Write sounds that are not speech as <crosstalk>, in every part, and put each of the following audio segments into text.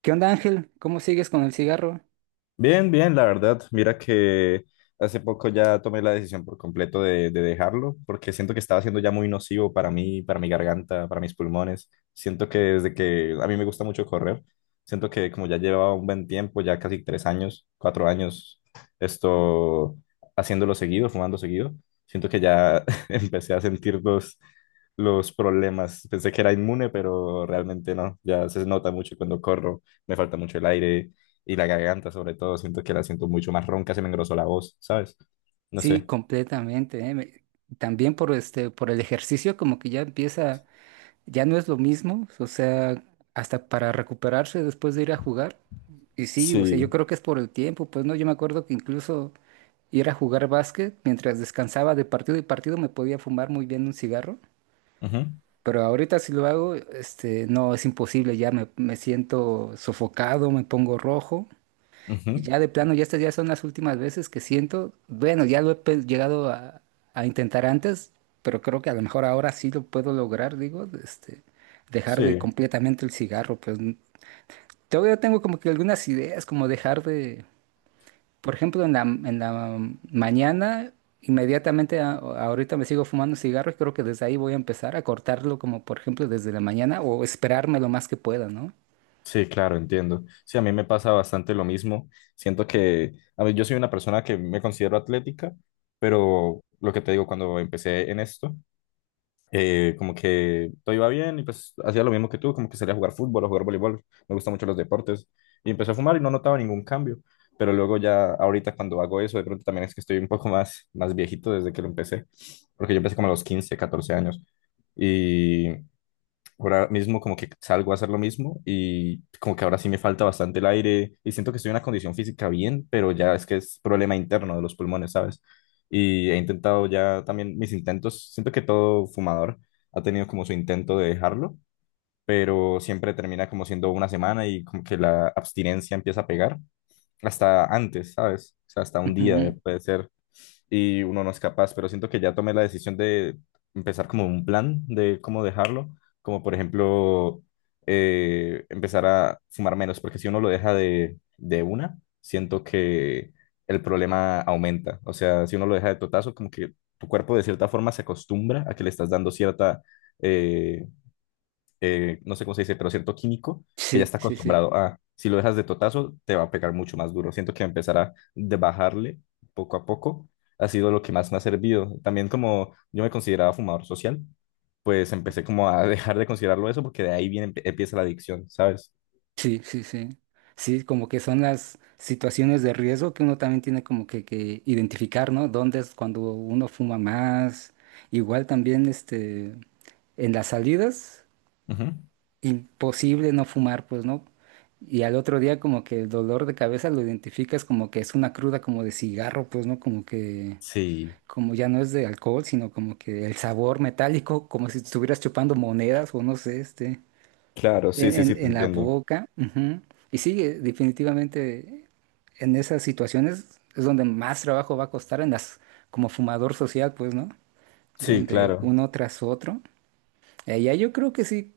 ¿Qué onda, Ángel? ¿Cómo sigues con el cigarro? Bien, bien, la verdad. Mira que hace poco ya tomé la decisión por completo de dejarlo, porque siento que estaba siendo ya muy nocivo para mí, para mi garganta, para mis pulmones. Siento que desde que a mí me gusta mucho correr, siento que como ya llevaba un buen tiempo, ya casi 3 años, 4 años, esto haciéndolo seguido, fumando seguido, siento que ya <laughs> empecé a sentir los problemas. Pensé que era inmune, pero realmente no. Ya se nota mucho cuando corro, me falta mucho el aire y la garganta, sobre todo, siento que la siento mucho más ronca, se me engrosó la voz, ¿sabes? No Sí, sé. completamente, ¿eh? También por por el ejercicio, como que ya empieza, ya no es lo mismo, o sea, hasta para recuperarse después de ir a jugar. Y sí, o sea, yo Sí. creo que es por el tiempo, pues no, yo me acuerdo que incluso ir a jugar básquet, mientras descansaba de partido y partido, me podía fumar muy bien un cigarro. Ujú, Pero ahorita si lo hago, no, es imposible, me siento sofocado, me pongo rojo. Y ujú. ya de plano, ya estas ya son las últimas veces que siento. Bueno, ya lo he llegado a intentar antes, pero creo que a lo mejor ahora sí lo puedo lograr, digo, dejar de Sí, completamente el cigarro. Todavía tengo como que algunas ideas, como dejar de, por ejemplo, en la mañana, inmediatamente ahorita me sigo fumando cigarro y creo que desde ahí voy a empezar a cortarlo, como por ejemplo desde la mañana o esperarme lo más que pueda, ¿no? sí, claro, entiendo. Sí, a mí me pasa bastante lo mismo. Siento que, a ver, yo soy una persona que me considero atlética, pero lo que te digo, cuando empecé en esto, como que todo iba bien y pues hacía lo mismo que tú, como que salía a jugar fútbol o jugar voleibol, me gustan mucho los deportes y empecé a fumar y no notaba ningún cambio, pero luego ya ahorita cuando hago eso de pronto también es que estoy un poco más viejito desde que lo empecé, porque yo empecé como a los 15 14 años y ahora mismo como que salgo a hacer lo mismo y como que ahora sí me falta bastante el aire y siento que estoy en una condición física bien, pero ya es que es problema interno de los pulmones, ¿sabes? Y he intentado ya también mis intentos, siento que todo fumador ha tenido como su intento de dejarlo, pero siempre termina como siendo una semana y como que la abstinencia empieza a pegar hasta antes, ¿sabes? O sea, hasta un día Ujú. puede ser y uno no es capaz, pero siento que ya tomé la decisión de empezar como un plan de cómo dejarlo, como por ejemplo empezar a fumar menos, porque si uno lo deja de una, siento que el problema aumenta, o sea, si uno lo deja de totazo, como que tu cuerpo de cierta forma se acostumbra a que le estás dando cierta... eh, no sé cómo se dice, pero cierto químico que ya Sí, está sí, sí. acostumbrado a, si lo dejas de totazo, te va a pegar mucho más duro. Siento que empezar a de bajarle poco a poco ha sido lo que más me ha servido. También como yo me consideraba fumador social, pues empecé como a <laughs> dejar de considerarlo eso porque de ahí viene, empieza la adicción, ¿sabes? Sí, sí, sí. Sí, como que son las situaciones de riesgo que uno también tiene como que identificar, ¿no? ¿Dónde es cuando uno fuma más? Igual también, en las salidas, Ujú. imposible no fumar, pues, ¿no? Y al otro día como que el dolor de cabeza lo identificas como que es una cruda como de cigarro, pues, ¿no? Sí, Como ya no es de alcohol, sino como que el sabor metálico, como si estuvieras chupando monedas o no sé, este. claro, sí, En, sí, sí, te en la entiendo. boca. Ujú. Y sí, definitivamente en esas situaciones es donde más trabajo va a costar en las, como fumador social, pues, ¿no? Sí, Donde claro, uno tras otro. Ya yo creo que sí,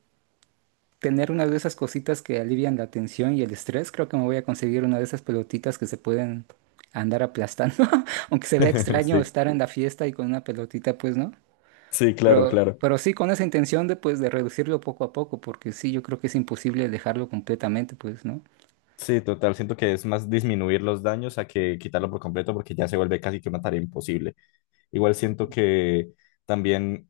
tener una de esas cositas que alivian la tensión y el estrés, creo que me voy a conseguir una de esas pelotitas que se pueden andar aplastando, <laughs> aunque se vea <laughs> extraño sí, estar en la fiesta y con una pelotita, pues, ¿no? sí, claro, claro. Pero sí con esa intención de, pues, de reducirlo poco a poco, porque sí, yo creo que es imposible dejarlo completamente, pues, ¿no? Sí, total, siento que es más disminuir los daños a que quitarlo por completo porque ya se vuelve casi que una tarea imposible. Igual siento que también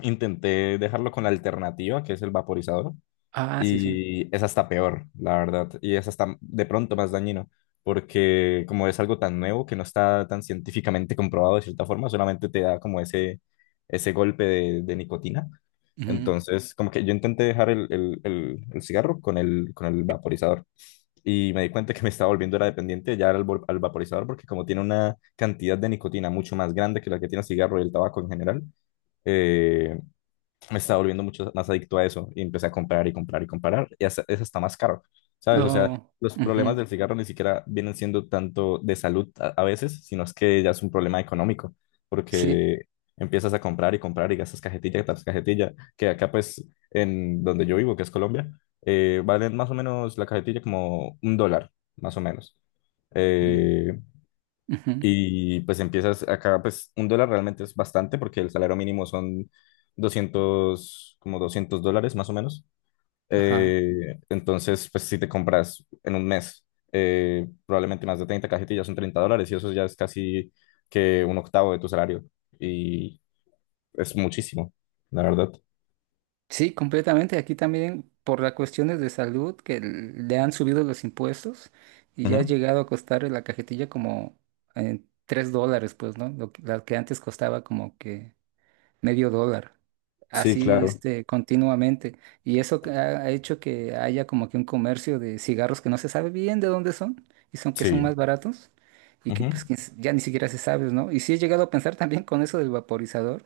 intenté dejarlo con la alternativa, que es el vaporizador, Ah, sí, sí. y es hasta peor, la verdad, y es hasta de pronto más dañino, porque como es algo tan nuevo que no está tan científicamente comprobado de cierta forma, solamente te da como ese golpe de nicotina. Ujú. Entonces, como que yo intenté dejar el cigarro con el vaporizador y me di cuenta que me estaba volviendo era dependiente ya al vaporizador porque como tiene una cantidad de nicotina mucho más grande que la que tiene el cigarro y el tabaco en general, eh, me estaba volviendo mucho más adicto a eso y empecé a comprar y comprar y comprar y hasta, es hasta más caro, ¿sabes? O sea, Oh, los problemas ujú. del cigarro ni siquiera vienen siendo tanto de salud a veces, sino es que ya es un problema económico, Sí. porque empiezas a comprar y comprar y gastas cajetilla tras cajetilla, que acá pues en donde yo vivo, que es Colombia, valen más o menos la cajetilla como $1, más o menos. Mm, Eh, ujú. y pues empiezas acá, pues $1 realmente es bastante porque el salario mínimo son 200 como $200 más o menos. Ajá. Entonces, pues si te compras en un mes probablemente más de 30 cajetillas son $30 y eso ya es casi que un octavo de tu salario. Y es muchísimo, la verdad. Sí, completamente. Aquí también por las cuestiones de salud que le han subido los impuestos y ya ha Ujú. llegado a costar la cajetilla como $3, pues, ¿no? Lo, la que antes costaba como que medio dólar, Sí, así claro. este, continuamente. Y eso que ha hecho que haya como que un comercio de cigarros que no se sabe bien de dónde son y son más Sí. baratos y que Ujú. pues ya ni siquiera se sabe, ¿no? Y sí he llegado a pensar también con eso del vaporizador.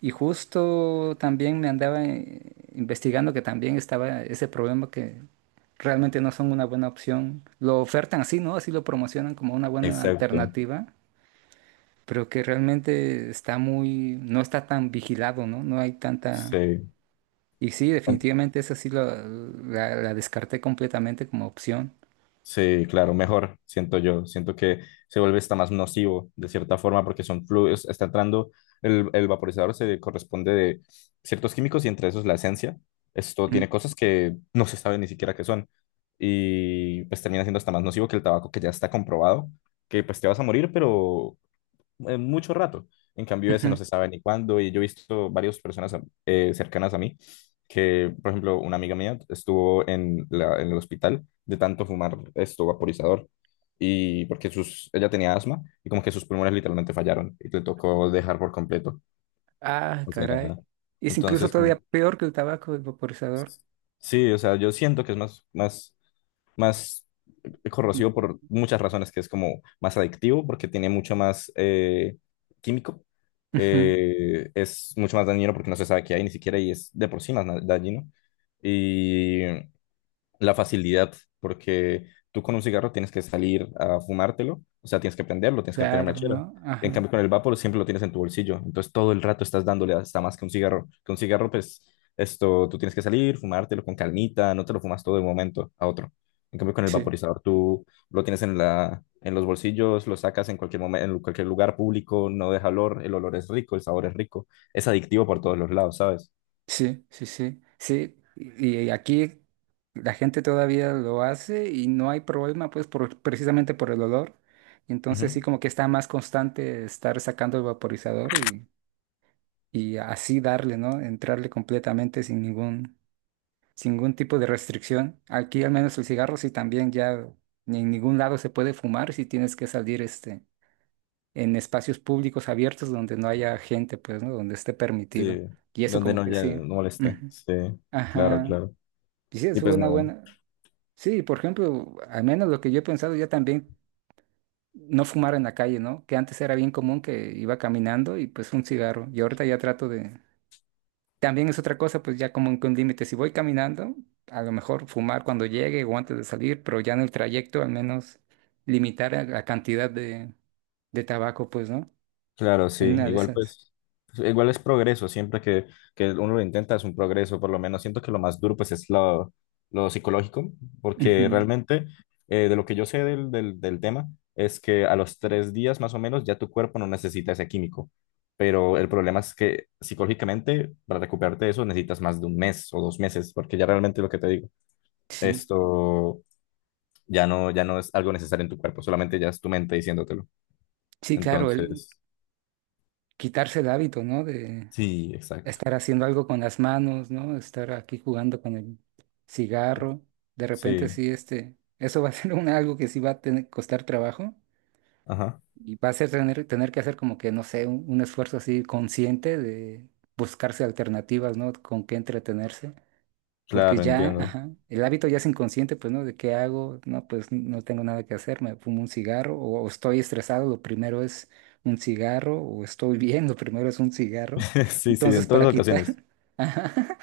Y justo también me andaba investigando que también estaba ese problema que realmente no son una buena opción. Lo ofertan así, ¿no? Así lo promocionan como una buena Exacto. alternativa, pero que realmente está muy, no está tan vigilado, ¿no? No hay tanta... Sí. Y sí, definitivamente esa sí la descarté completamente como opción. Sí, claro, mejor, siento yo. Siento que se vuelve hasta más nocivo de cierta forma porque son fluidos, está entrando, el vaporizador se corresponde de ciertos químicos y entre esos la esencia. Esto Mm, tiene cosas que no se sabe ni siquiera qué son y pues termina siendo hasta más nocivo que el tabaco que ya está comprobado, que pues te vas a morir, pero mucho rato. En cambio, ese no ujú. se sabe ni cuándo. Y yo he visto varias personas cercanas a mí que, por ejemplo, una amiga mía estuvo en el hospital de tanto fumar esto vaporizador. Y porque ella tenía asma y como que sus pulmones literalmente fallaron y le tocó dejar por completo. Ah, O sea, caray. Es incluso entonces, como, todavía peor que el tabaco del vaporizador. sí, o sea, yo siento que es más, más, más es Mm, corrosivo por muchas razones, que es como más adictivo porque tiene mucho más químico, ujú. Es mucho más dañino porque no se sabe qué hay ni siquiera y es de por sí más dañino. Y la facilidad, porque tú con un cigarro tienes que salir a fumártelo, o sea, tienes que prenderlo, tienes que tener Claro, mechera. ¿no? En Ajá. cambio, con el vapor siempre lo tienes en tu bolsillo, entonces todo el rato estás dándole hasta más que un cigarro. Con un cigarro, pues, tú tienes que salir, fumártelo con calmita, no te lo fumas todo de un momento a otro. En cambio, con el Sí. vaporizador tú lo tienes en la, en los bolsillos, lo sacas en cualquier momento, en cualquier lugar público, no deja olor, el olor es rico, el sabor es rico, es adictivo por todos los lados, ¿sabes? Sí, sí, sí, sí. Y aquí la gente todavía lo hace y no hay problema, pues, por, precisamente por el olor. Entonces Ujú. sí, como que está más constante estar sacando el vaporizador y así darle, ¿no? Entrarle completamente sin ningún, sin ningún tipo de restricción. Aquí al menos el cigarro sí también ya ni en ningún lado se puede fumar si tienes que salir en espacios públicos abiertos donde no haya gente, pues, ¿no? Donde esté Sí, permitido. Y eso donde como no, que ya sí. no moleste. Ujú. Sí, claro, Ajá. claro. Y sí, Y es pues una nada, buena. Sí, por ejemplo, al menos lo que yo he pensado, ya también no fumar en la calle, ¿no? Que antes era bien común que iba caminando y pues un cigarro. Y ahorita ya trato de. También es otra cosa, pues ya como que un límite. Si voy caminando, a lo mejor fumar cuando llegue o antes de salir, pero ya en el trayecto al menos limitar la cantidad de tabaco, pues, ¿no? claro, sí. En una de Igual esas. pues, igual es progreso. Siempre que uno lo intenta es un progreso. Por lo menos siento que lo más duro pues es lo psicológico, porque Ujú. realmente de lo que yo sé del tema es que a los 3 días más o menos ya tu cuerpo no necesita ese químico. Pero el problema es que psicológicamente para recuperarte de eso necesitas más de un mes o 2 meses, porque ya realmente lo que te digo, Sí, esto... ya no, ya no es algo necesario en tu cuerpo, solamente ya es tu mente diciéndotelo. sí, claro, el Entonces, quitarse el hábito, ¿no? sí, exacto. Estar haciendo algo con las manos, ¿no? Estar aquí jugando con el cigarro. De repente Sí, sí, eso va a <laughs> ser algo que sí va a tener, costar trabajo ajá, y va a ser tener, tener que hacer como que, no sé, un esfuerzo así consciente de buscarse alternativas, ¿no? Con qué entretenerse. Porque claro, ya, entiendo. ajá, el hábito ya es inconsciente, pues, ¿no? ¿De qué hago? No, pues no tengo nada que hacer, me fumo un cigarro o estoy estresado, lo primero es un cigarro o estoy bien, lo primero es un cigarro. <laughs> Sí, sí, Entonces, en para todas quitar, ocasiones. <laughs> ajá,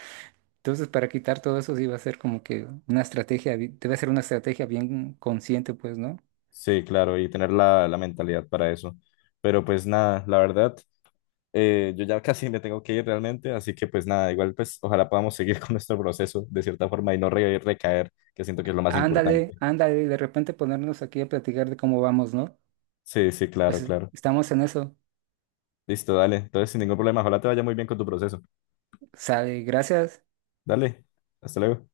entonces para quitar todo eso sí va a ser como que una estrategia, debe ser una estrategia bien consciente, pues, ¿no? Sí, claro, y tener la mentalidad para eso. Pero pues nada, la verdad, yo ya <laughs> casi me tengo que ir realmente, así que pues nada, igual pues ojalá podamos seguir <laughs> con nuestro proceso de cierta forma y no recaer, que siento que es lo más Ándale, importante. ándale, y de repente ponernos aquí a platicar de cómo vamos, ¿no? Sí, sí, claro, Pues claro. estamos en eso. Listo, dale. Entonces, sin ningún problema, ojalá te vaya muy bien con tu proceso. Sale, gracias. Dale, hasta luego.